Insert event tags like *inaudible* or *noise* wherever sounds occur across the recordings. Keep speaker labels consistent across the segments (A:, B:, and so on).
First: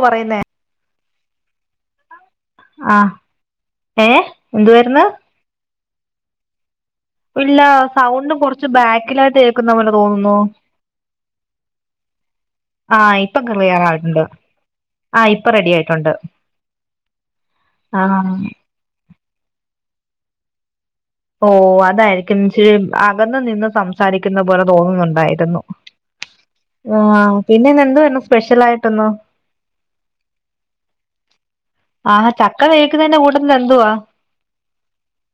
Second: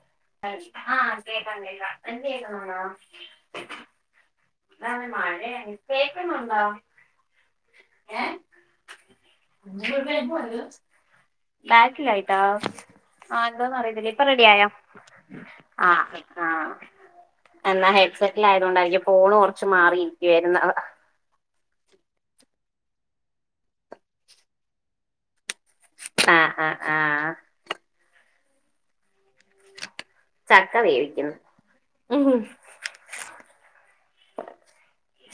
A: കെറേ നേ
B: ആഹ് കേക്കാം കേക്കാം.
A: ആഹ് ഏ എന്തുവായിരുന്നു
B: *unintelligible* കേക്കുന്നുണ്ടോ?
A: ഇല്ല സൗണ്ടും
B: ഏഹ്
A: കൊറച്ച് ബാക്കിലായിട്ട് കേക്കുന്ന പോലെ തോന്നുന്നു
B: ബാക്കിലായിട്ടാ
A: ഇപ്പൊ
B: ആഹ്
A: ക്ലിയർ
B: എന്തോന്നറിയത്തില്ല,
A: ആയിട്ടുണ്ട്
B: ഇപ്പൊ റെഡിയായോ?
A: ആഹ് ഇപ്പൊ റെഡി ആയിട്ടുണ്ട്
B: ആഹ് ആഹ് എന്നാ
A: ആഹ്
B: ഹെഡ്സെറ്റ്ലായി കൊണ്ടായിക്കു ഫോണ് കൊർച്ച് മാറിരിക്കേർന്ന്
A: ഓഹ് അതായിരിക്കും ച്ച് അകന്ന് നിന്ന് സംസാരിക്കുന്ന പോലെ തോന്നുന്നുണ്ടായിരുന്നു. ആഹ് പിന്നെന്താ ഇന്ന് സ്പെഷ്യലായിട്ടൊന്നു.
B: ചക്ക വേവിക്കുന്ന്
A: ആഹ് ചക്ക വേവിക്കുന്നയ്ന്റെ കൂട്ടത്തിലെന്തുവാ?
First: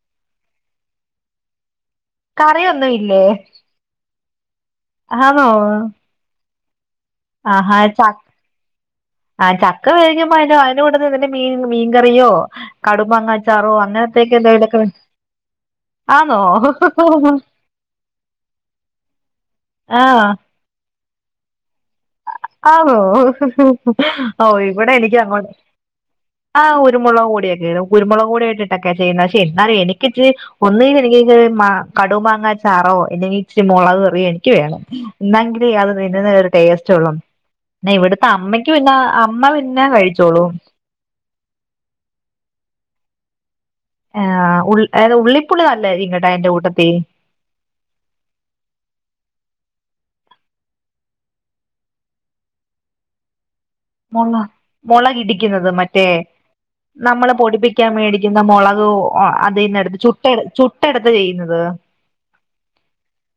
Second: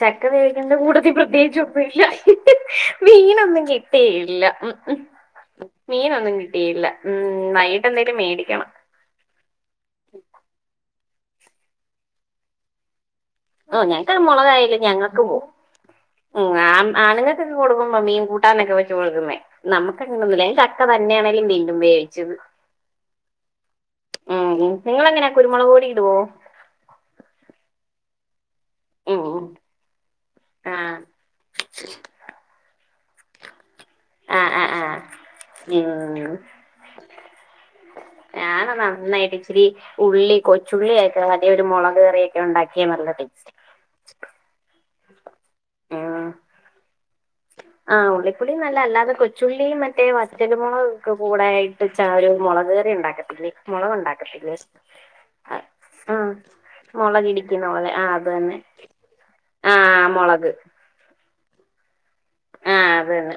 B: ചക്ക വേവിക്ക്ന്നേന്റ കൂട്ടത്തി പ്രത്യേകിച്ച് ഒന്നുല്ല.
A: കറിയൊന്നും ഇല്ലേ
B: മീനൊന്നും കിട്ടിയില്ല ഉം ഉം
A: ആണോ
B: മീനൊന്നും കി ട്ടിയില്ല ഉം
A: ആഹാ
B: വൈകിട്ട്
A: ച
B: എന്തേലും മേടിക്കണം.
A: ആഹ് ചക്ക വേവിക്കുബോ അയ്ന്റ അയ്ന്റെ കൂട്ടത്തി ന്തെ മീൻ മീൻകറിയോ കടുമാങ്ങ
B: ഓ ഞങ്ങക്ക മൊളകായാലു ഞങ്ങൾക്ക് പോ ആഹ് ആണ്
A: ആന്നോ
B: ആണുങ്ങൾക്കൊക്കെ കൊടുക്കുമ്പോ മീൻ കൂട്ടാന്നൊക്കെ വെച്ച് കൊടുക്കുന്നേ
A: ആഹ്
B: നമുക്കങ്ങനൊന്നുല്ല ഞ ച ക്കെ നല്ലേണേലും *unintelligible*
A: ആണോ ഓഹ് ഇവിടെ എനിക്ക്
B: നിങ്ങളെങ്ങനാ
A: അങ്ങോട്ട്.
B: കുരുമുളക് പൊടി ഇടുവോ
A: ആഹ് കുരുമൊളക് പൊടി ഒക്കെ ഇട് കുരുമൊളക് കൂടെ ഇട്ട് ക്കെ
B: ഉം
A: ചെയ്യ്ന്ന ശെ എന്നാലും എനിക്ക് ഇച്ചിരി
B: ആഹ്
A: ഒന്നേല് എനിക്കര് മാ കടു മാങ്ങ ചാറോ അല്ലെങ്കി. ച്ചിരി മോളകെറിയോ എനിക്ക്
B: ആഹ് ആഹ്
A: വേണം
B: ആഹ്
A: എന്നങ്കിലേ അത്
B: ഉം
A: നിന്ന ഒരു ടേസ്റ്റ് ഒള്ളു ന്ന ഇവിട്. ത്ത അമ്മയ്ക്ക്
B: ഞാന്
A: പിന്നെ അമ്മ പിന്നെ കഴിച്ചോളും.
B: ചുള്ളിയൊക്ക അതെ ഒരു മൊളകറിയൊക്കെ ഉണ്ടാക്കി നല്ല ടേസ്റ്റ
A: ആഹ് എ ഉള്ളിക്കുളി
B: ഉം
A: അല്ലായ്ക്കു അയ്ന്റെകൂട്ടത്തി.
B: ആഹ് ഉള്ളിതൊളി നല്ല അല്ലാതെ കൊച്ചുള്ളി മറ്റേ വറ്റൽമൊളക് ഒക്കെ കൂടായ് ച്ചാ ഒരു മൊളക്ക്കയറി ഇണ്ടാക്കത്തില്ലേ മൊളക
A: മുള
B: ഉണ്ടാക്കത്തില്ലേ അ
A: മുളകിടിക്കുന്നത് മറ്റേ
B: ആഹ്.
A: നമ്മള്
B: മുളകിടിക്കുന്ന
A: പൊടിപ്പിക്കാൻ
B: പോലെ ആഹ് അത്
A: മേടിക്കുന്ന
B: തന്നെ
A: മൊളകു അതിൽനെട്ത്ത്
B: ആഹ്
A: ചുട്ടെ
B: മുളക്
A: ചു ട്ടെട്ത്തെ ചെയ്യ്ന്നത്.
B: ആഹ് അതെന്നെ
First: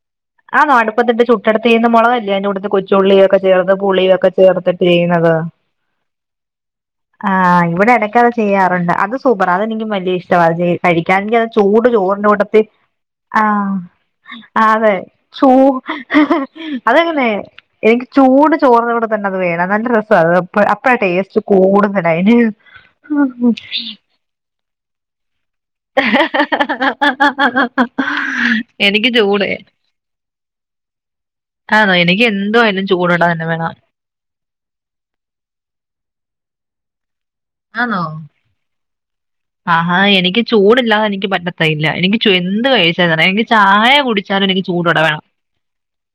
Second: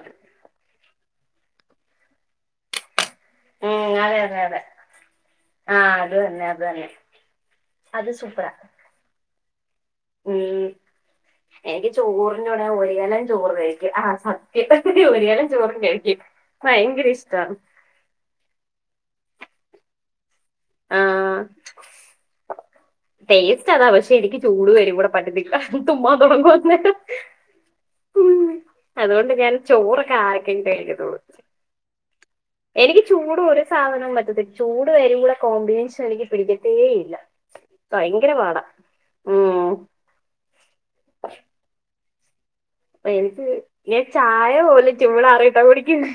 A: ആഹ് അടുപ്പത്തിട്ട് ചുട്ടെട്ത്ത് ചെയ്യുന്ന മൊളകല്ലേയിന്റെ കുട്ടത്തി കൊച്ചുള്ളിയൊക്കെ
B: അത് തന്നെ
A: ചേർത്
B: ഉം
A: പുളിയൊ
B: അതെ
A: ഒക്കെ
B: അതെ അതെ
A: ചേർത്ത് പീയ്യ്ന്നത്.
B: ആഹ് അത് തന്നെ അത് തന്നെ.
A: ആഹ് ഇവിടെ ഇടയ്ക്ക അത് ചെയ്യാറുണ്ട് അത് സൂപ്പറ അതെനിക്മെ ല്യ ഇഷ്ടവ
B: ഉം
A: ചെ കഴിക്കാൻ ഞ ചൂട്
B: എനിക്ക്
A: ചോറിന്റെ കൂടത്തി
B: കൂടെ ഒരു കലം ചോറ്
A: ആഹ്.
B: കഴിക്കും ആഹ്
A: ആഹ് അതെ
B: സത്യം ഒരു കലം
A: ചൂ
B: ചോറും കഴിക്കും ഭയങ്കര
A: അതെങ്ങനെ.
B: ഇഷ്ടാണ്
A: എനിക്ക് ചൂട് ചോർനൂട തന്നെ അത് വേണം നല്ല രസ അത് പ്പ അപ്പ ടേസ്റ്റ്
B: ആഹ്
A: കൂട്ന്നതയ്ന്.
B: ടേസ്റ്റ് അതാ പക്ഷെ എനിക്ക് ചൂട് വരി *unintelligible* ചുമ്മാ *unintelligible* ഉം
A: എനിക്ക്
B: അതോണ്ട്
A: ചൂട്
B: ഞാൻ ചോറൊക്കെ *unintelligible*
A: ആന്നോ എനിക്ക് എന്ന്
B: എനിക്ക് ചൂട് ഒര് സാധനവും പറ്റത്തി ചൂട് വരുംബള്ള കോമ്പിനേഷൻ എനിക്ക് പിടിക്കത്തേ ഇല്ല
A: ആന്നോ
B: ഭയങ്കര പാടാ ഉം
A: ആഹാ എനിക്ക് ചൂടില്ലാതെനിക്ക് പറ്റത്തെയില്ല എനിക്ക് ചു എന്ത് കഴി *unintelligible* എനി
B: എനിക്ക്
A: ചായ
B: ഞാൻ
A: കുടിച്ചാലും
B: ചായ
A: എനിക്ക്
B: പോലും
A: ചൂടോടെ വേണം
B: ചൂടാറിയിട്ടാ കുടിക്കുന്നെ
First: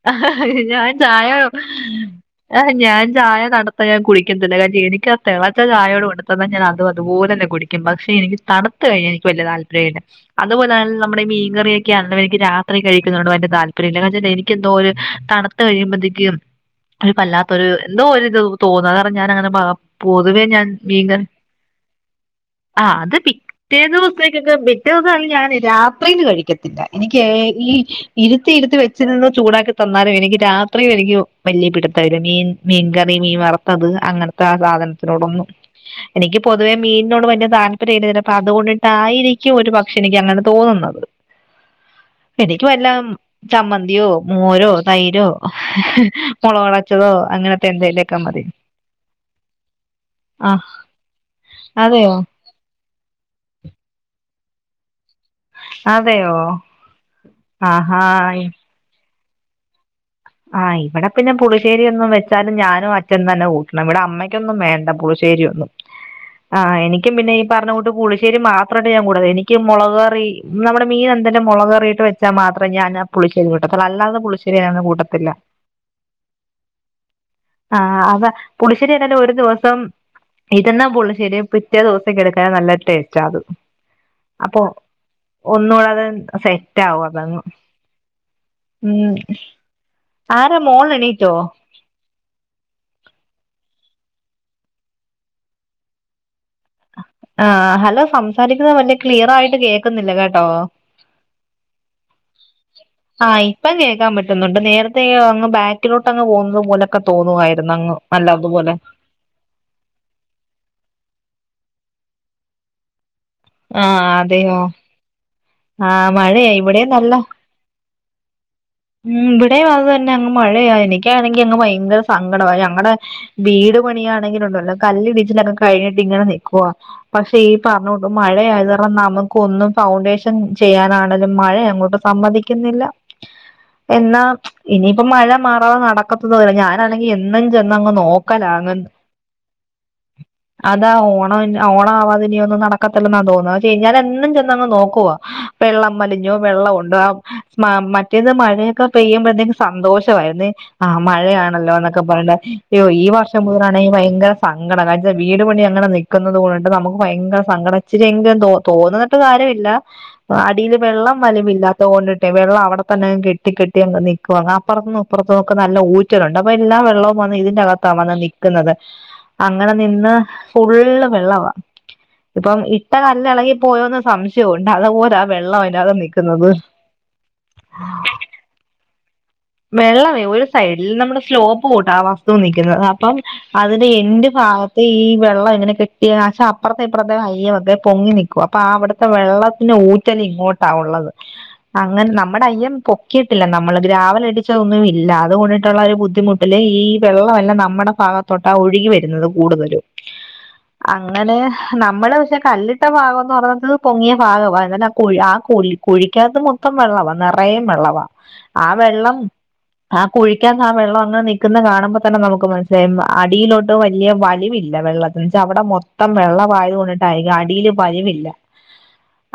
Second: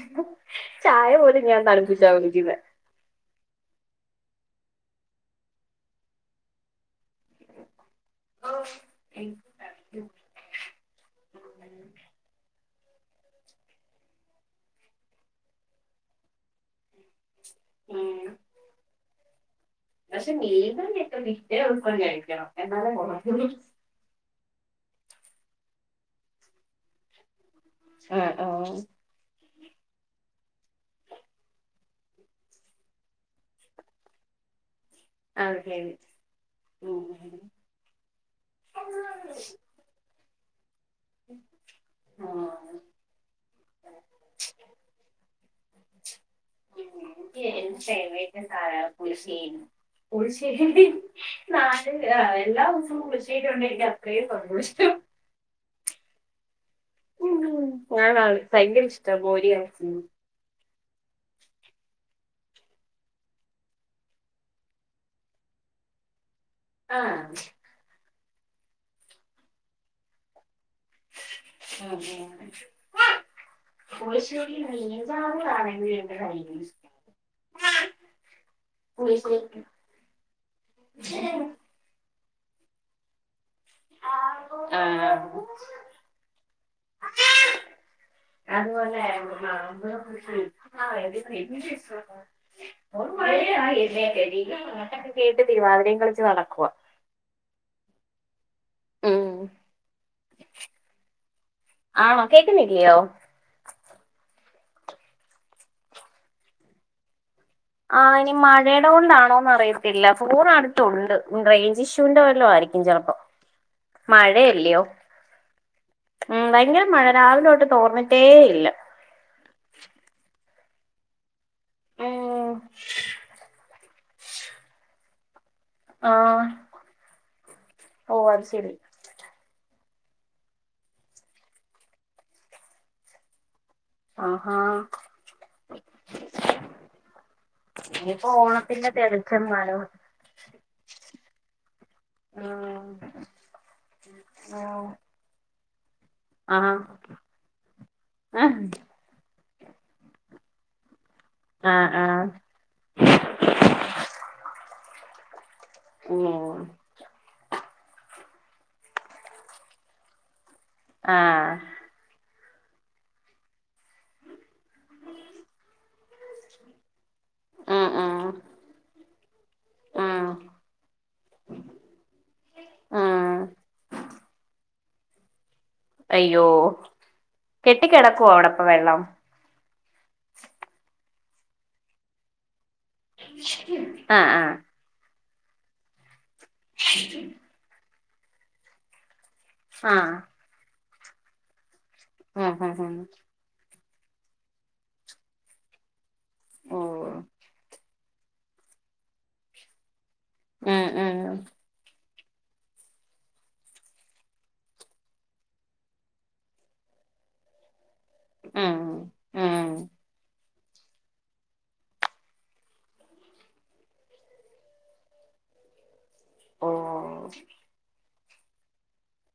A: ഞാൻ ചായ.
B: പോലും ഞാൻ തണുപ്പിച്ചാ കുടിക്കുന്നെ
A: ഏഹ് ഞാൻ ചായ നട പ്പ യാൻ കുളിക്കത്തില്ല എനിക്ക തിളച ചായോട് കൊണ്ട്ത്തന്നാ ഞാൻ അത് അപോലെന്നെ കുടിക്കും ബ എനിക്ക് തണ്ത്ത് കഴിഞ്ഞ എനിക്ക് വല്യ താല്പര്യല്ല. അതുപോലെ നമ്മുടെ ഈ മീൻകറിയൊക്കെന്ന് വെക്കും രാത്രി കഴിക്കുന്നണ്ട് വല്ല താല്പര്യല്ല എനിക്കെന്തോരു തണ ത് കഴിമ്പോത്തേക്കും അഹ് വല്ലാ ത്തൊരു എന്തോ
B: ഉം.
A: ഒരുത് തോന്നാ ആഹ് ആര്നം ഞാന അങ്ങനെ മ പൊതുവേ ഞാൻ മീൻ കറി.
B: ഏൾപ്പം കഴിക്കണം എന്നാലേ
A: ആഹ് അത്
B: കൊള്ളൂ
A: പിറ്റേ ദൂ *unintelligible* ബിറ്റുസ് ഞൻ രാത്രില് കഴിക്കത്തില്ല എനിക്കെ ഈ
B: ആ ആ
A: ഇരുത്തി ഇരുത്ത് വെ ച്ന്ന് ചൂടാക്കി തന്നാലും എനിക്ക് രാത്രിയും എനിക്ക് വല്യ പിട്ത്തവില്ല മീൻ മീൻ കറി മീൻ വറത്തത് അങ്ങനെ *unintelligible* ത്ത്നോടൊന്നും
B: അത് ശരി
A: എനിക്ക് പൊതുവെ മീൻനോട്
B: ഉം.
A: വല്യ താല്പര്യല്ല ചെലപ്പോ അത്കൊണ്ട് ട്ടായിരിക്കും ഒരു പക് പക്ഷെ എനിക്കങ്ങനെ തോന്നുന്നത്
B: ആ
A: എനിക്ക് വല്ലം ചമ്മന്തിയോ മോരോ തൈരോ മുളകരച്ചതോ
B: എനിക്ക്
A: അങ്ങനത്തെ
B: എന്റെ
A: എന്തേലൊക്കെ മതി
B: പുളിശ്ശേരി
A: ആഹ്
B: പുളിശ്ശേരിന്റെ
A: അതെയോ
B: *unintelligible* എല്ലാ ദിവസവും പുളിശ്ശേരി കിട്ടിടുണ്ടെങ്കി അത്രേം സന്തോഷ്ടം
A: അതെയോ ആഹാ
B: ഞാനാള് ഭയങ്കര ഇഷ്ട്ടാ മോര് കാച്യേ
A: ആഹ് ഇവിടെ പിന്നെ പുളിശ്ശേരി ഒന്നും വെച്ചാലും ഞാനും അച്ഛൻ തെന്നെ ഊട്ടണം ഇവിടെ അമ്മയ് നിക്കൊന്നും വേണ്ട പുളിശ്ശേരി ഒന്നും ആഹ് എനിക്കും പിന്ന ഈ പറഞ്ഞ കൂട്ട് പുളി്ശേരി മാത്രമേ മുട എനിക്ക് മുളക് കറി നമ്മടെ മീൻ എന്തനെ മുളകയറിയി്ട്ട് വെച്ചാ മാത്രേ ഞാനാ
B: ആ
A: പുളിശേരി കൂട്ടത്തൊള്ളു അല്ലാത
B: പുളിശ്ശേരി
A: പുളി്ശേരി ഞാന് കൂട്ട
B: *unintelligible*
A: ആഹ് അതാ പുളിശ്ശേരിതെന്നെ ഒരു
B: പുളിശ്ശേരി
A: ദിവസം ഇര്ന്നാ പുളിശ്ശേരി പ് പിറ്റേ ദിവസൊക്കെ എട്ക്കാൻ നല്ല ടേസ്റ്റാ അത് അപ്പൊ
B: ആ.
A: ഒന്നുടെ അത് സെറ്റ് ആകും അതങ്ങ്
B: അതുപോലെ *inaudible*
A: ഉം
B: *unintelligible*
A: ആരാ മോള് എണീറ്റോ
B: പാട്ടൊക്കെ കേട്ട് തിരുവാതിരേം കളിച്ച് നടക്കുവ
A: ആഹ്‌ ഹലോ സംസാരിക്കുന്നത് വല്യ ക്ലിയർ
B: ഉം
A: ആയിട്ട് കേക്കുന്നില്ല കേട്ടോ
B: ആണോ കേക്കുന്നില്ലിയോ
A: ആഹ് ഇപ്പം കേക്കാൻ പറ്റുന്നുണ്ട് നേരത്തെ അങ്ങ് ബാക്കിലോട്ടങ്ങ് പോകുന്നത് പോലെ ക്കെ തോന്നുവായിരുന്നു അങ്ങ് നല്ലതുപോലെ
B: എന്ത് കൊണ്ടാണോന്ന് അറിയ ഇല്ല ഫോണ് അടുത്തുണ്ട് റെയിഞ്ച് ഇഷ്യൂന്റെ വല്ലോം ആയിരിക്കും ചെലപ്പോ
A: ആഹ്‌ അതെയോ
B: മഴയല്ലയോ
A: ആഹ്‌
B: ഉം
A: മഴയായി
B: ഭയങ്കര
A: ഇവിടേം
B: മഴ
A: നല്ല
B: രാവിലെ തൊട്ട് തോർന്നിട്ടേ ഇല്ല
A: ഉം ഇവിടെയു അത് തെന്നെയാ അങ്ങ് മഴയാ എനിക്കാണെങ്കി അങ്ങ് ഭയങ്കര
B: ഉം
A: സങ്കടവാ ഞങ്ങടെ വീട് മണിയാണെങ്കി ഒണ്ടല്ലോ കല്ലിടിച്ചിലൊക്കെ കാ കഴിഞ്ഞിട്ട് ഇങ്ങനെ
B: ആഹ്
A: നിക്കുവാ. പക്ഷെ ഈ പറഞ്ഞോണ്ട്
B: ഓ
A: മഴ
B: അത്
A: ആയത്
B: ശരി
A: കാരണം നമക്കൊന്നും ഫൗണ്ടേഷൻ ചെയ്യാനാണെങ്കിലും മഴയങ്ങോട്ട് സമ്മതിക്കുന്നില്ല എന്നാ
B: ആഹാ
A: ഇനിയിപ്പ മഴ മാറാതെ നടക്കത്തതുല്ല ഞാനാണെങ്കി എന്നും ചെന്ന് അങ്ങ് നോക്കലാണ്
B: എളച്ചമ്മാരോ
A: അതാ ഓണവി ഓണാവാതെ ഇനി ഒന്നും
B: ഉം
A: നടക്കത്തില്ലെന്നാ തോന്നുന്നത് അത് ചീനലെ എന്നും ചെന്നങ്
B: ഉം
A: നോക്കുവാ വെള്ളം വലിഞ്ഞോ വെള്ളം
B: ആഹ്
A: ഉണ്ടോ മാ മറ്റേത്
B: ആഹ്
A: മഴയൊക്കെ പെയ്യുമ്പഴത്തേക്കും സന്തോഷവായിരുന്നെ ആഹ്‌ മഴയാണ ണല്ലോ എന്നൊക്കെ
B: ആഹ്
A: പർഞ്ഞിട്ട് ഇയ്യോ ഈ വർഷം മുതലാണെ ഭയങ്കരസങ്കടം അതായത് വീട് പണി അങ്ങനെ നിക്കുന്നത്
B: ഉം
A: കൊണ്ട് നമുക്ക് ഭയങ്കര സങ്കടം ഇച്ചിരി എങ്കിലും തോ തോന്ന്ട്ട് കാര്യമില്ല അടീല് വെള്ളം
B: ആഹ്
A: വലിവില്ല തോർന്നിട്ടെ വെള്ളം അവടതെന്നെ അങ്ങ് കെട്ടി കെട്ടി അങ് നിക്കുവാ അപ്പർത്ത്ന്നും ഇപ്പർത്ത്ന്നും ഒക്കെ നല്ല ഊറ്റലുണ്ട് അപ്പൊ എല്ലാ വെള്ളോ മതിലിന്റെ
B: ഉം
A: അകത്താണത്
B: ഉം
A: നിക്കുന്നത് അങ്ങനെ നിന്ന്
B: ഉം
A: ഫുള്ള് വെള്ളവാ ഇപ്പം ഇട്ട കല്ല്
B: ഉം
A: എളകി പോയന്ന് സംശയവുണ്ട് അതുപോലെ വെള്ളം അതിനകത്ത്
B: അയ്യോ
A: നിക്കുന്നത്
B: കെട്ടിക്കിടക്കുവാണോ അവിടെ ഇപ്പൊ വെള്ളം
A: വെള്ളമേ ഒരു സൈഡിൽ നമ്മുടെ സ്ലോപ്പ് കൂട്ടാ ആ വസ്തു നിക്കുന്നത് അപ്പം അതിന്റെ
B: ആഹ്
A: എന്റ്
B: ആഹ്
A: ഭാഗത്ത് ഈ വെള്ളം ഇങ്ങനെ കെട്ടി ആചാ അപ്പ്രത്തെ ഇപ്പ്രത്തെ ഹയ്യ് *unintelligible* പൊങ്ങി നിക്കുവാ അപ്പം ആ അവിടുത്തെ വെള്ളം പിന്നെ
B: ആഹ്
A: ഊറ്റല് ഇങ്ങോട്ടാ ഉള്ളത് അങ്ങനെ നമ്മടെ
B: ഉം ഉം
A: അയ്യം
B: ഉം
A: പൊക്കിയിട്ടില്ല നമ്മള് രാവിലെ *unintelligible* അതുകൊണ്ടിട്ടുള്ള ഒരു ബുദ്ധിമുട്ടല്
B: ഓ
A: ഈ വെള്ളവെല്ലാം നമ്മുടെ ഭാഗ തൊട്ടാ ഒഴുകി വരുന്നത് കൂടുതലും
B: ഉം ഉം
A: അങ്ങനെ നമ്മള് പക്ഷെ കല്ലിട്ട ഭാഗം എന്ന് പറഞ്ഞത് പൊങ്ങിയ ഭാഗവാ എന്നാലും ആ കൊഴി ആ കുഴി കുഴിക്കകത്ത് മൊത്തം വെള്ളവാ നിറയേ വെള്ളവാ ആ
B: ഉം
A: വെള്ളം
B: ഉം
A: ആ കുഴിക്കാൻ ആ വെള്ളംങ്ങ് നിക്കുന്നത് കാണുമ്പോ തെന്നെ നമുക്ക് മനസ്സിലായും അടിയിലോട്ട് വെല്യ വലിവില്ല വെള്ളത്തിന്. അവിടെ മൊത്തം വെള്ളം
B: ഓ
A: പായക്കണ്ടിട്ട് അടിൽ പഴിവില്ല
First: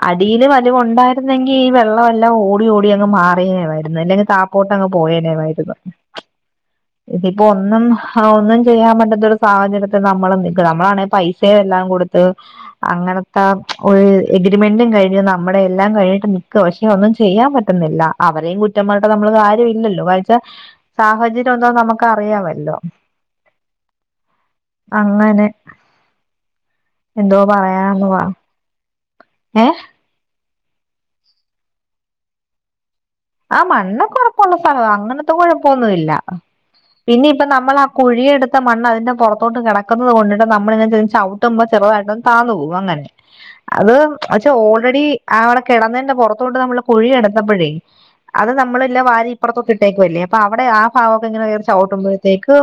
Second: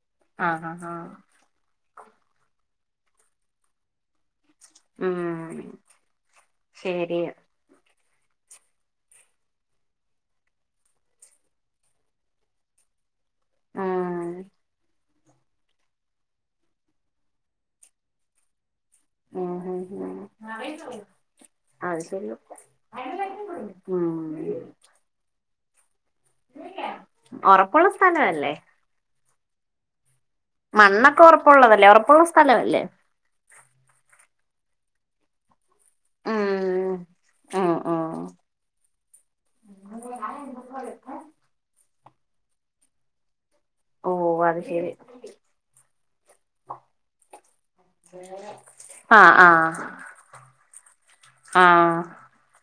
A: അടിൽ
B: ആഹ് ആഹ് ആഹ്
A: വലിവുണ്ടായിരുന്നെങ്കിൽ ഈ വെള്ളം എല്ലാം ഓടി ഓടി അങ്ങ് മാറിയിരുന്നു അല്ലെങ്കിൽ താപ്പോ ട്ടങ്ങ്
B: ഉം
A: പോയേനാമായിരുന്നു
B: ശരി
A: *unintelligible* ഒന്നും ഒന്നും ചെയ്യാൻ പറ്റാത്ത ഒരു സാഹചര്യത്തിൽ നമ്മൾ നിക്ക്ണ നമ്മളാണെ പൈസ എല്ലാം കൊടുത്ത് അങ്ങനത്തെ ഒരു
B: ഉം
A: എഗ്രിമെന്റും കഴിഞ്ഞു നമ്മുടെ എല്ലാം കഴിഞ്ഞിട്ട് നിക്ക പക്ഷെ ഒന്നും ചെയ്യാൻ പറ്റുന്നില്ല അവരെയ കുറ്റം പറഞ്ഞിട്ട് നമ്മള്
B: ഉം
A: കാര്യ
B: ഉം
A: ല്ലല്ലോ
B: ഉം
A: കഴിച്ച സാഹചര്യം എന്താ
B: അത്
A: നമുക്ക്
B: ശരിയാ
A: അറിയാമല്ലോ
B: ഉം
A: അങ്ങനെ എന്തോ
B: ഒറപ്പുള്ള
A: പറയാനന്ന് പ
B: സ്ഥലവല്ലേ
A: ഏഹ്
B: മണ്ണൊക്കെ ഒറപ്പുള്ളതല്ലേ ഉറപ്പുള്ള സ്ഥലല്ലേ
A: ആ മണ്ണൊക്കെറപ്പുള്ള സ്ഥലോ അങ്ങനത്തെ കൊഴപ്പൊന്നുല്ല
B: ഉം
A: പിന്നയിപ്പ
B: ഉം
A: നമ്മൾ ആ
B: ഉം
A: കുഴിയെടുത്ത മണ്ണതിന്റെ പുറത്തോട്ട് കിടക്കുന്നത് കൊണ്ടിട്ട് നമ്മളിങ്ങനെ ചവി ട്ടുമ്പോ ചെറുതായിട്ട് ഒന്ന് താന്നോകും അങ്ങനെ അത്
B: ഓ
A: പച്ചെ
B: അത് ശരി
A: ഓൾറെഡി അവിടെ കിടന്നതിന്റെ പുറത്തോട്ട് നമ്മള് കുഴി എടുത്തപ്പഴേ അത് നമ്മളെല്ലാ വാരി
B: ആഹ്
A: ഇപ്പറത്തൊട്ട
B: ആഹ്
A: ട്ടേക്കല്ലേ അപ്പൊ അവടെ ആ ഭാഗക്കെങ്ങനെ
B: ആഹ്
A: ചവിട്ടുമ്പോ ത്തേക്ക്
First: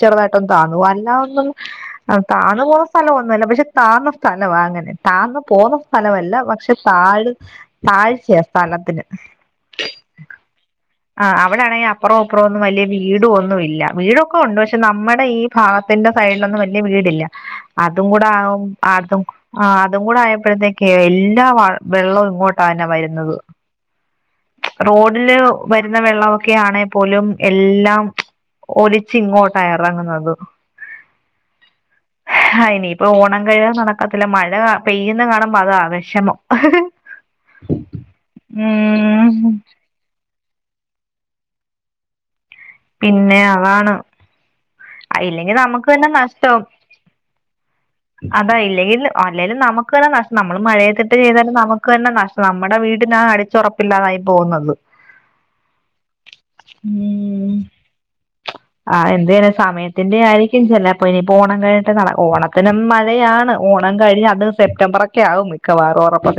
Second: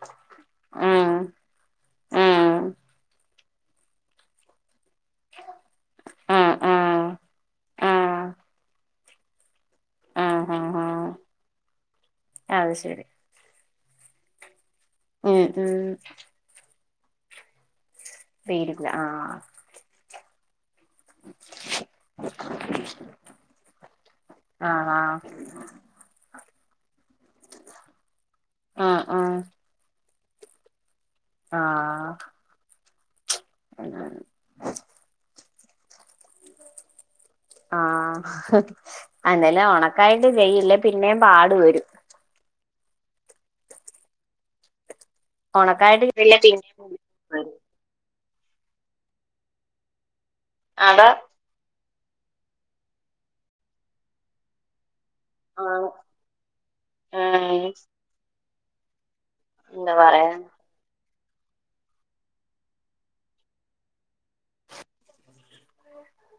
A: ചെറുതായിട്ടൊന്ന് താന്നു പോവും
B: ഉം
A: അല്ലാതെ ഒന്നും
B: ഉം
A: താന്നു പോകുന്ന സ്ഥലമൊന്നുല്ല പക്ഷെ താന്ന സ്ഥലവാ അങ്ങനെ താന്ന് പോവും സ്ഥലമല്ല
B: ഉം
A: പക്ഷെ
B: ഉം
A: താഴ്
B: ഉം
A: താഴ്ചയാ സ്ഥലത്തിന്
B: ഉം ഉം ഉം
A: ആഹ് അവിടെ ആണെങ്കിൽ അപ്പറോ ഇപ്പറോ ഒന്നും
B: അത്
A: വല്യ
B: ശരി
A: വീട് ഒന്നും ഇല്ല വീട ഉണ്ട് പക്ഷെ നമ്മടെ ഈ
B: ഉം ഉം
A: ഭാഗത്തിന്റെ സൈഡിലൊന്നും വലിയ വീടില്ല അതും കൂടെ ആകും
B: പേരില്ല
A: ആത്തും
B: ആഹ്
A: ആ അതും കൂടെ ആയപ്പഴത്തേക്ക് എല്ലാ വ വെള്ളവും ഇങ്ങോട്ടാന്നെ വരുന്നത്
B: ആഹ്
A: റോഡില് വരുന്ന വെള്ളമൊക്കെയാണെ പോലും എല്ലാം
B: ആഹ്
A: ഒലിച്ച്
B: ആഹ്
A: ഇങ്ങോട്ടായെറങ്ങുന്നത്
B: ആഹ്
A: ആഹ് ഇനിപ്പൊ ഓണം കഴിയാതെ
B: അങ്ങനെ
A: നടക്കത്തില്ല മഴ പെയ്യുന്ന കാണുമ്പോ അതാ വിഷമം
B: ആ
A: ഉം
B: അന്നലും ഉണക്കായിട്ട് ചെയ്യില്ലേ പിന്നേ പാടു വരും
A: പിന്നെ ആണ് അയില്ലെങ്കിൽ നമുക്ക്
B: ഒണക്കായിട്ട്
A: തന്നെ
B: ചെയ്തില്ല
A: നഷ്ടം
B: പിന്നേം വരും
A: അതാ ഇല്ലെങ്കിൽ അല്ലേലും നമുക്ക് തന്നെ നഷ്ട്ടം നമ്മള്
B: അതാ
A: മഴയത്തിട്ട് ചെയ്താലും നമുക്ക് ക്ക് തന്നെ നഷ്ടം. നമ്മുടെ വീടിനാ അടിച്ചുറപ്പില്ലാതായി പോകുന്നത്
B: ആഹ്
A: ഉം
B: ഏഹ്
A: ആഹ് എന്തേലു
B: എന്താ
A: സമയത്തിന്റെ
B: പറയാ
A: ആയിരിക്കും ചെല അപ്പ ഇനിയിപ്പോ ഓണം കഴിഞ്ഞിട്ട പ്പോ ഇനിപ്പോ ഓണത്തിനും മഴയാണ് ഓണം കഴിഞ്ഞ് അത് സെപ്റ്റംബറക്കെ ആവും ക്കവാറും ഉറപ്പ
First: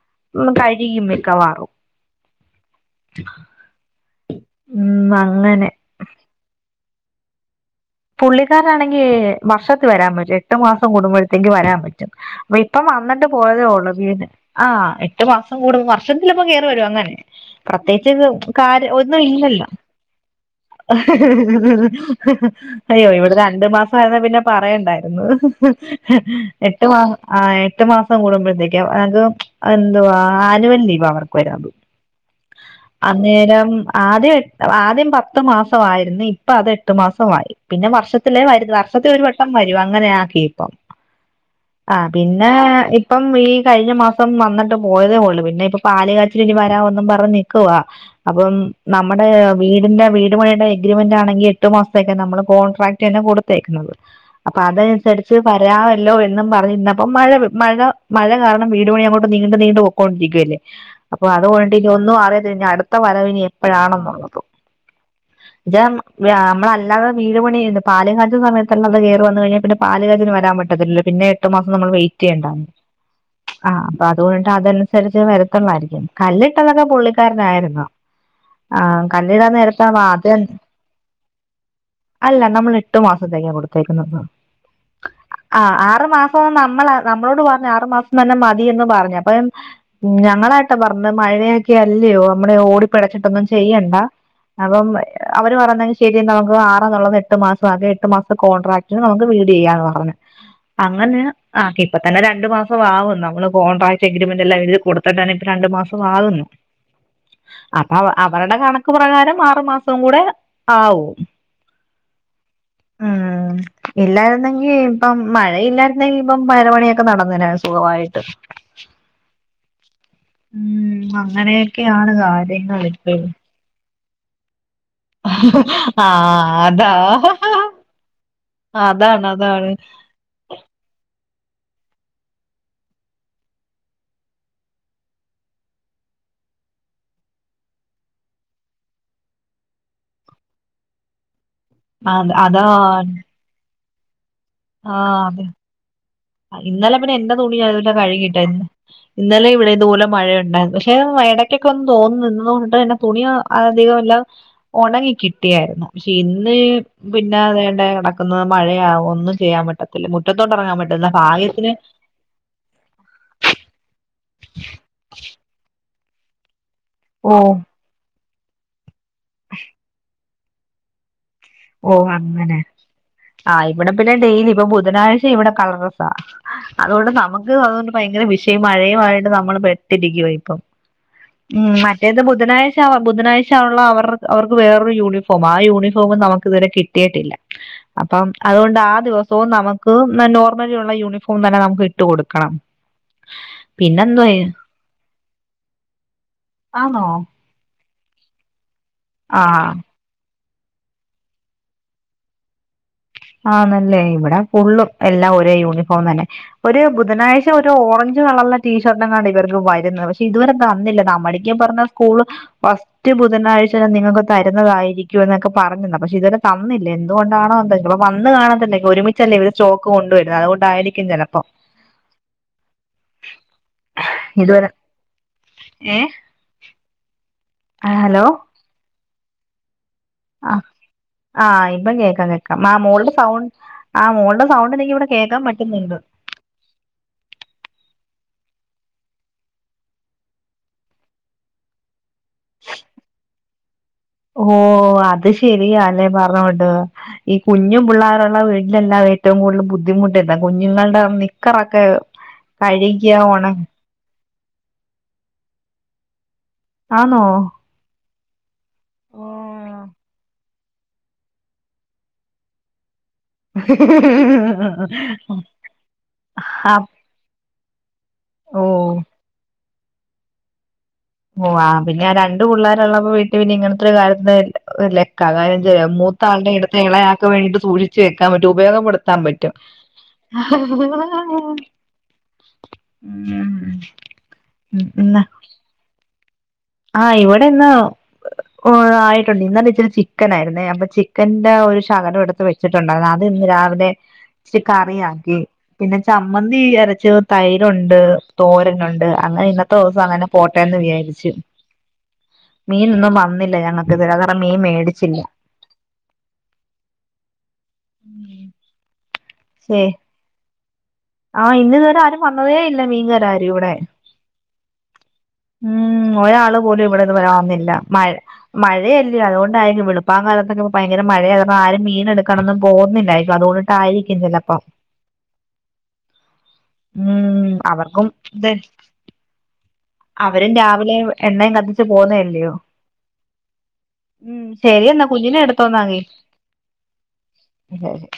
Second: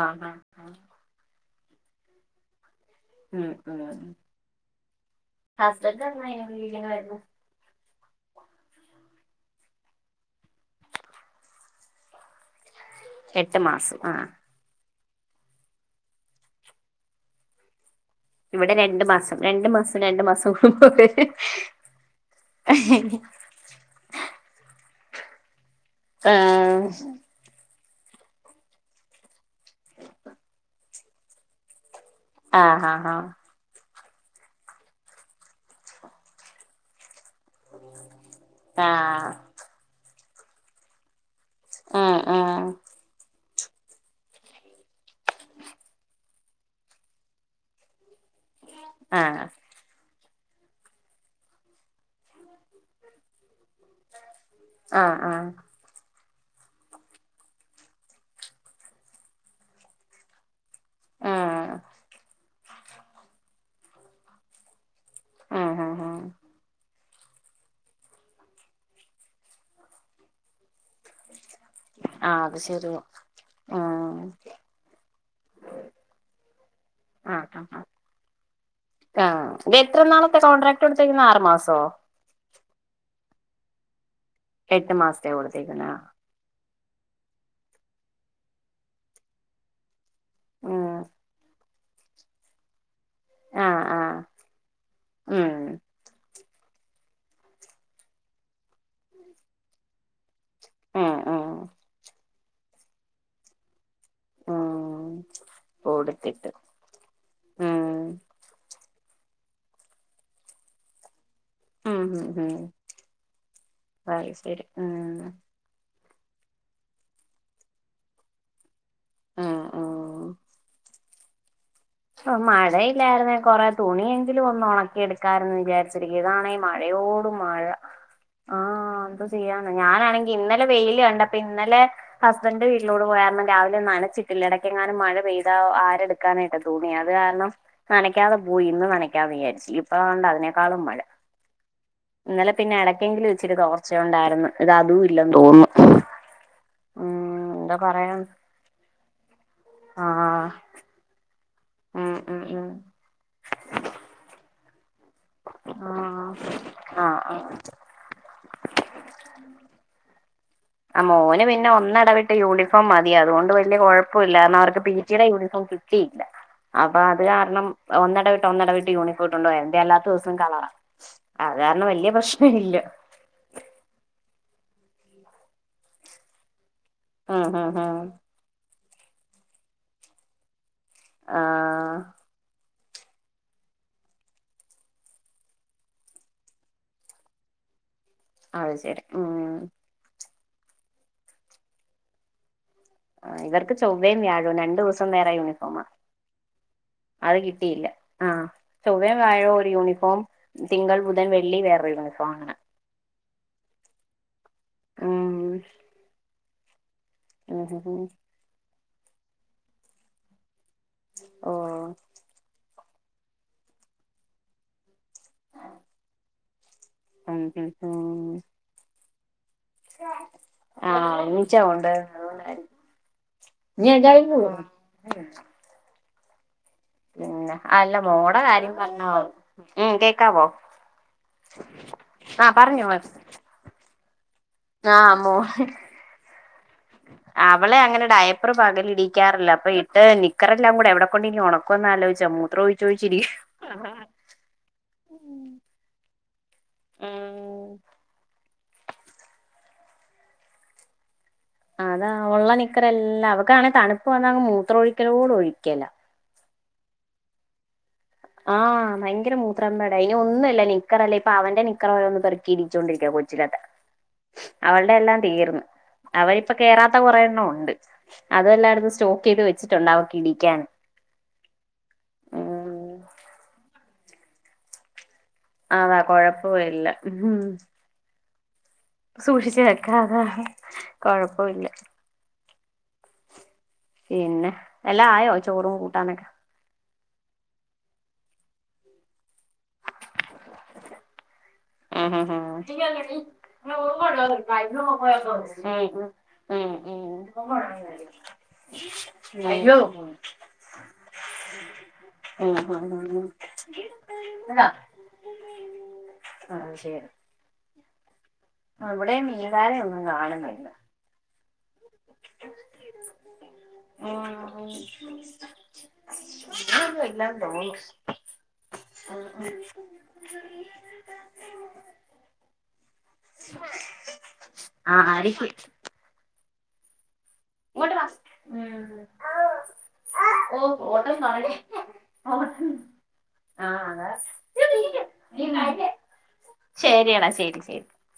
B: ആഹ് ആഹ്
A: കഴിയും മിക്കവാറും
B: ഉം ഉം
A: ഉം അങ്ങനെ
B: *unintelligible*
A: പുള്ളിക്കാരാണെങ്കിൽ വർഷത്തി വരാൻ പറ്റും എട്ടു മാസം കൂടുമ്പോഴത്തേക്ക് വരാൻ പറ്റും അപ്പോ ഇപ്പം വന്നിട്ട്
B: എട്ട്
A: പോയതേള്ളൂ
B: മാസം
A: വീട്
B: ആഹ്
A: ആഹ് എട്ട് മാസം കൂടു വർഷത്തിലിപ്പ കയറി വരും അങ്ങനെ പ്രത്യേകിച്ച് ഇത്
B: ഇവിടെ
A: കാര്യം
B: രണ്ട് മാസം
A: ഒന്നുംല്ലല്ലോ
B: രണ്ട് മാസം രണ്ട് മാസം കൂടുമ്പോ വരും
A: *unintelligible* രണ്ടു മാസമായിരുന്ന പിന്നെ പറയണ്ടായിരുന്നു
B: ആഹ്
A: എട്ടു മാസം ആഹ് എട്ട് മാസം കൂടുമ്പോത്തേക്ക് അത് എന്തുവാ ആനുവൽ ലീവാ അവർക്ക് വരാ
B: ആഹ് ആഹ്
A: അന്നേരം ആദ്യം ആദ്യം പത്ത് മാസയിരുന്നു ഇപ്പ അത് എട്ട് മാസമായി പിന്നെ വർഷത്തല് വരും, വർഷത്തിലൊരു വട്ടം
B: ആഹ്
A: വരും അങ്ങനെ ആക്കിപ്പം ആഹ് പിന്നെ ഇപ്പം ഈ കഴിഞ്ഞ മാസം സം വന്നിട്ട് പോയതേ ഉള്ളൂ പിന്നെ ഇപ്പൊ പാല് കാച്ചില് ഇനി വരാന്നും പറഞ്ഞ് നിക്കുവാ അപ്പം നമ്മുടെ
B: ആഹ്
A: വീടിന്റെ വീട് പണിയുടെ അഗ്രിമെന്റ് ആണെങ്കിൽ എട്ടു മാസത്തേക്കെ നമ്മള് കോട്രാക്ട് കൊടുത്തേക്കുന്നത് അപ്പൊ
B: ആഹ് ആഹ് ആഹ്
A: അതനുസരിച് വര ല്ലോ എന്നും പറഞ്ഞിരിന്ന്പ്പ മഴ മഴ മഴ കാരണം വീട്പണി അങ്ങോട്ട് നീണ്ടും നീണ്ടു പൊക്കോണ്ടിരിക്കുവല്ലേ അപ്പൊ
B: ആഹ്
A: അതുകൊണ്ട് ഇനി ഒന്നും അറിയ കഴിഞ്ഞാ അടുത്ത വരവിനി എപ്പോഴാണെന്നുള്ളത്
B: ആഹ് ആഹ് ആഹ്
A: നമ്മളല്ലാതെ വീട് പണി പാല് കാച്ചല് സമയത്തല്ല അത് കയറി വന്നു കഴിഞ്ഞാ പിന്നെ പാല് കാച്ചിന് വരാൻ പറ്റത്തിലല്ലോ പിന്നെ എട്ട് മാസം നമ്മൾ വെയിറ്റ്
B: ആഹ്
A: ചെയ്യേണ്ടാ
B: അത് ശരിയാ
A: ആഹ് അപ്പൊ അതുകൊണ്ടിട്ട് അതനുസരിച്ച് വരത്തോള്ളതായിരിക്കും കല്ലിട്ടതൊക്കെ
B: ആഹ് ആഹ്
A: പുള്ളിക്കാരനായിരുന്നു ആഹ് കല്ലിടാൻ നേരത്താ ആ വാർഡ്
B: ടുത്തേക്കുന്ന ആറ് മാസോ
A: അല്ല നമ്മൾ എട്ടു മാസത്തേക്കാ കൊടുത്തേക്കുന്നത്
B: എട്ട് മാസത്തെ
A: ആ
B: കൊടുത്തേക്കുന്നെ
A: ആറു മാസ നമ്മള നമ്മളോട് പറഞ്ഞു ആറ് മാസം തന്നെ മതിയന്ന് പറഞ് അപ്പ മ്മ് ഞങ്ങളായിട്ട്
B: ഉം
A: പറഞ് മഴയാക്കെല്ലയോ നമ്മള് ഓടി പിടച്ചിട്ടൊന്നും
B: ആഹ്
A: ചെയ്യണ്ട.
B: ആഹ്
A: അപ്പം
B: ഉം
A: അവര് പറഞ്ഞ ശരി നമുക്ക് ള്ളത് എട്ട് മാസം ആകാം. എട്ട് മാസത്തെ കോൺട്രാക്ടിന് നമുക്ക് വീട് ചെയ്യാന്ന് പറഞ്ഞു
B: ഉം
A: അങ്ങനെ
B: ഉം
A: ആക്കി ഇപ്പ തന്നെ രണ്ടു മാസം ആവു നമ്മള് കോൺട്രാക്ട് എഗ്രമെന്റ് എല്ലാം എഴത്
B: ഉം
A: കൊടുട്ടാണ് ഇപ്പ രണ്ടു മാസംമാകുന്നു
B: കൊടുത്തിട്ട് ഉം
A: അപ്പൊ അവരുടെ കണക്ക് പ്രകാരം ആറു മാസം കൂടെ ആവും
B: ആംഹാ
A: ഉം ഇല്ലായിരുന്നെങ്കി
B: ഉം
A: ഇപ്പം മഴ ഇല്ലായിരുന്നെങ്ക ഇപ്പം പരമണിയൊക്കെ നടന്നേനാണ് സുഖമായിട്ട്
B: ഉം ഉം
A: ഉം അങ്ങനെയൊക്കെയാണ്
B: ഓഹ്
A: കാര്യങ്ങ ഇപ്പോ
B: മഴയില്ലായിരുന്നെ കൊറെ തുണിയെങ്കിലും ഒന്ന് ഉണക്കിെടുക്കാരന്ന് വിചാരിച്ചിരിക്ക ഇതാണ
A: ആഹ് അതാ
B: മഴയോടും മഴ ആഹ്
A: അതാണ്
B: എന്തോ
A: അതാണ്
B: ചെയ്യാണ് ഞാനാണെങ്കി ഇന്നലെ വെയില് കണ്ട അപ്പൊ ഇന്നലെ ഹസ്ബൻഡറ് വീട്ടിലോട് പോയാരരുന്നുണം രാവിലെ നനച്ചിട്ടില്ല ഇടയ്ക്കെ എങ്ങാനും മഴ പെയ്താ ആരെടുക്കാനായിട്ടത് ഭൂങ്ങി അത് കാരണം നനക്കാതെ പോയി ഇന്ന് നനക്കാതെ വിചാരിച്ചു ഇപ്പഴ കണ്ട് അതിനേക്കാളും മഴ
A: അത്
B: ഇന്നലെ പിന്നെ
A: അതാണ്
B: ഇടയ്ക്കെങ്കിലും വെച്ചിട്ട് കുറച്ച കൊണ്ടായിരുന്നു ഇത് അതും
A: ആഹ്
B: ഇല്ലന്ന്
A: അതെ
B: തോന്നുന്നു
A: ഇന്നലെ പിന്നെ എന്റെ
B: ഉം
A: തുണി
B: എന്താ
A: അല്ല
B: പറയാ
A: കഴുകിട്ടായിന്ന് ഇന്നലെ ഇവിടെ നൂല
B: ആഹ്
A: മഴയണ്ടായിരുന്നു പക്ഷേ *unintelligible* ക്ക ഒന്ന്
B: ഉം
A: തോന്നി
B: ഉം
A: നിന്നത
B: ഉം
A: കൊണ്ട് തന്നെ തുണി അധികം എല്ലാം ഉണങ്ങി കി കുട്ടിയായിരുന്നു ക്ഷേ
B: ആഹ്
A: ഇന്ന്
B: ആഹ്
A: പിന്നെ
B: ആഹ്
A: അതേണ്ട കിടക്കുന്നത് മഴയാ ഒന്നും ചെയ്യാൻ പറ്റത്തില്ല മുറ്റത്തോട്ട ഇറങ്ങാൻ
B: ആ
A: പറ്റല്ല
B: മോന് പിന്നെ ഒന്നിടവിട്ട് യൂണിഫോം മതിയ അതുകൊണ്ട് വലിയ കുഴപ്പമില്ല കാരണം അവർക്ക് പി ജിയുടെ യൂണിഫോം കിട്ടിയില്ല അപ്പൊ അത്
A: ഓ
B: കാരണം ഒന്നിടവിട്ട് ഒന്നിടവിട്ട് യൂണിഫോട്ട്ണ്ട പോയന്റെ അല്ലാത്ത ദിവസവും കളറാ അത് കാരണം
A: ഓ
B: വലിയ പ്രശ്നം
A: അങ്ങനെ
B: ഇല്ല
A: അഹ് ഇവിടെ പിന്നെ ഡെയിലി ഇപ്പൊ ബുധനാഴ്ച ഇവിടെ കളറസാ അതുകൊണ്ട്
B: ഉം
A: നമുക്ക്
B: ഉം
A: അതുകൊണ്ട്
B: ഉം
A: ഭയങ്കര വിഷ മഴയുമായിട്ട് നമ്മള് പെട്ടിരിക്കുവ പോ ഇപ്പം
B: ആ
A: ഉം മറ്റേന്ത ബുധനായ ബുധനാഴ്ച ആള്ള അവർക്ക് അവർക്ക് വേറൊരു യൂണിഫോം ആ യൂണിഫോമ നമുക്ക് ഇതുവരെ കിട്ടിയിട്ടില്ല അപ്പം
B: അത്
A: അതുകൊണ്ട് ആ
B: ശരി
A: ദിവസവും
B: ഉം
A: നമുക്ക് നോർമലിയ ള്ള യൂണിഫോം തന്നെ നമുക്ക് ഇട്ട് കൊടുക്കണം
B: അഹ് ഇവർക്ക് ചൊവയും
A: പിന്നെന്തുവാ
B: വ്യാഴവും രണ്ടു ദിവസം വേറെ യൂണിഫോം
A: ആന്നോ
B: അത് കിട്ടിയില്ല ആഹ് ചൊവ്ം വാഴ ഒരു
A: ആഹ്
B: യൂണിഫോം തിങ്കൾ ബുധൻ വെള്ളി വേറൊരു യൂണിഫോം ആണ്
A: ആന്നല്ലേ ഇവിടെ ഫുള്ളും എല്ലാം
B: ഉം
A: ഒരേ യൂണിഫോം തന്നെ ഒരു ബുധനാഴ്ച
B: ഉം
A: ഒരു
B: ഉം
A: ഓറഞ്ച് കളറിലുള്ള ടീഷർട്ട് എങ്ങെയാണ് ഇവർക്ക് വരുന്നത് പക്ഷെ ഇതുവരെ തന്നില്ല
B: ഓ
A: നമ്മടക്ക പറഞ്ഞ സ്കൂള് ഫസ്റ്റ് ബുധനാഴ്ച തന്ന നിങ്ങൾക്ക് തരുന്നതായിരിക്കും എന്നൊക്കെ പറഞ്ഞില്ല പക്ഷെ ഇതുവരെ തന്നില്ലേ
B: ഉം
A: എന്തുകൊണ്ടാണോ
B: ഉം
A: എന്തെ വന്നു
B: ഉം
A: കാണ ന്നെ ഒരുമിച്ചല്ലേ ഇവത് സ്റ്റോക്ക് കൊണ്ടുവരരുന്നു
B: ആ
A: അതുകൊണ്ടായിരിക്കും
B: ഉം
A: ചിലപ്പോ
B: ഉച്ച ഉണ്ട് അതുകൊണ്ടായിരിക്കും *unintelligible*
A: ഏയ്
B: പിന്നാ അല്ല മോളുടെ കാര്യം പറഞ്ഞൂ ഉം കേൾക്
A: അഹ് ആ ഇപ്പം കേൾക്കാം കേക്കാം ആ മോളുടെ സൗണ്ട് അഹ് മോളുടെ സൗണ്ട് എനിക്ക്
B: ആ
A: ഇവിടെ
B: മോ
A: കേൾക്കാൻ പറ്റുന്നുണ്ട്
B: അവളെ അങ്ങനെ ഡയപ്പർ പകൽ ഇടിക്കാറില്ല അപ്പൊ ഇട്ട് നിക്കറെ എല്ലാം കൂടെ എവിടെ കൊണ്ട് ഇനി ഉണക്കുവന്ന് ആലോചിച്ച മൂത്രമൊഴിച്ചു ഒഴിച്ച് ഇരിക്കുവാ
A: ഓഹ് അത് ശെരിയായല്ലേ പറഞ്ഞോണ്ട് ഈ
B: ഉം
A: കുഞ്ഞു പിള്ളേരുള്ള വീട്ടിലെല്ലാം ഏറ്റവും കൂടുതൽ ബുദ്ധിമുട്ട കുഞ്ഞുങ്ങള
B: അതാ ഉള്ള നിക്കറ എല്ലാം
A: ഒണ
B: അവക്കാണെ തണുപ്പ് വന്നാ മൂത്രമ ഒഴിക്കലോടെ ഒഴിക്കല
A: ആണോ
B: അഹ് ഭയങ്കര മൂത്രാമ്പാട അയിന ഒന്നുംല്ല നീ *unintelligible* ഇപ്പൊ അവന്റെ നിക്കര ഓരോന്ന് പെറുക്കി ഇടിച്ചോണ്ട് ഇരിക്കുവാ *unintelligible* *unintelligible* അവളുടെ എല്ലാം തീർന്ന അവരിപ്പ
A: ആഹ്
B: കയറാത്ത കുറെ എണ്ണം ഉണ്ട്
A: ഓ
B: അതെല്ലായിടത്തും സ്റ്റോക്ക് ചെയ്ത് വെച്ചിട്ടുണ്ട അവർക്ക് ഇടിക്കാൻ
A: ഓഹ് ആ പിന്നെ ആ രണ്ട്
B: ഉം
A: പിള്ളോരള്ളപ്പോ വീട്ടിൽ പിന്നെ ഇങ്ങനത്തെ ഒരു കാര്യത്തിന് അല്ലെ കാക *unintelligible*
B: അതാ
A: മൂത്ത ആൾടെ എടുത്തെ
B: കൊഴപ്പമില്ല
A: ഇളയാക്ക്
B: ഉം
A: വേണ്ടിട്ട് സൂക്ഷിച്ച് വെക്കാൻ പറ്റും ഉപയോഗപ്പെടു ത്താമ്പറ്റും.
B: സൂക്ഷിച്ച് വെക്കാം അതാ കൊഴപ്പമില്ല പിന്നെ എല്ലാ ആയോ ചോറും കൂട്ടാനൊക്കെ.
A: ആഹ് ഇവടിന്ന്. ഓഹ് ആയിട്ടുണ്ട് ഇന്നലെചിരി ചിക്കൻ ആയിരുന്നേ അപ്പൊ ചിക്കന്റ ഒരു.
B: ഉം
A: സാധനു
B: ഉം ഉം
A: എടുത്ത്
B: ഉം
A: വെച്ചിട്ടുണ്ടായിരുന്നു അത് ഇന്ന് രാവിലെ ഇച്ചിരി കറിയാക്കി പിന്നെ ചമ്മന്തി അരച്ച്.
B: ഉം
A: തൈരുണ്ട് തോരനുണ്ട് അങ്ങനെ ഇന്നത്തെ
B: ഉം
A: ദിവസം അങ്ങനെ പോട്ടേന്ന് വിചാരിച്ചു. മീന് ഇന്ന്
B: ഉം ഉം
A: വന്നില്ല ഞങ്ങക്ക്തരെ അത് കാരണം മീൻ മേടിച്ചില്ല.
B: ആഹ് ആഹ് ശെ
A: ഉം.
B: ആഹ് ഇവടെം മീകാരെ ഒന്നും കാണുന്നുല്ല.
A: ആഹ് ഇന്ന് ഇതുവരെ ആരും വന്നതേ ഇല്ല മീൻകാരെ ആരും ഇവടെ. ഉം ഒരാള് പോലും ഇവിടെ ഇത്വരെ വന്നില്ല മഴ. മഴയല്ലെ അതുകൊണ്ടായിരിക്കും വളുപ്പാം കാലത്തൊക്കെപ്പൊ ഭയങ്കര മഴയയത് ആപ്പാരും മീനെടുക്കണന്നു പോവുന്നില്ലായിരിക്കും അതുകൊണ്ട്. ആയിരിക്കും ചെലപ്പം.
B: ആഹ് അടിഫു
A: ഉം
B: ഇങ്ങോട്ട് വാ
A: അവർക്കും ത്. അവരും
B: ഓ
A: രാവിലെ
B: ഓട്ടം തുടങ്ങി
A: എണ്ണയും കത്തിച്ചു പോവുന്നയല്ലയോ.
B: ഓട്ടം ആ അതാ
A: ഉം ശരി എന്നാ കുഞ്ഞിനെ എടുത്തോന്നാങ്ങി ശരി.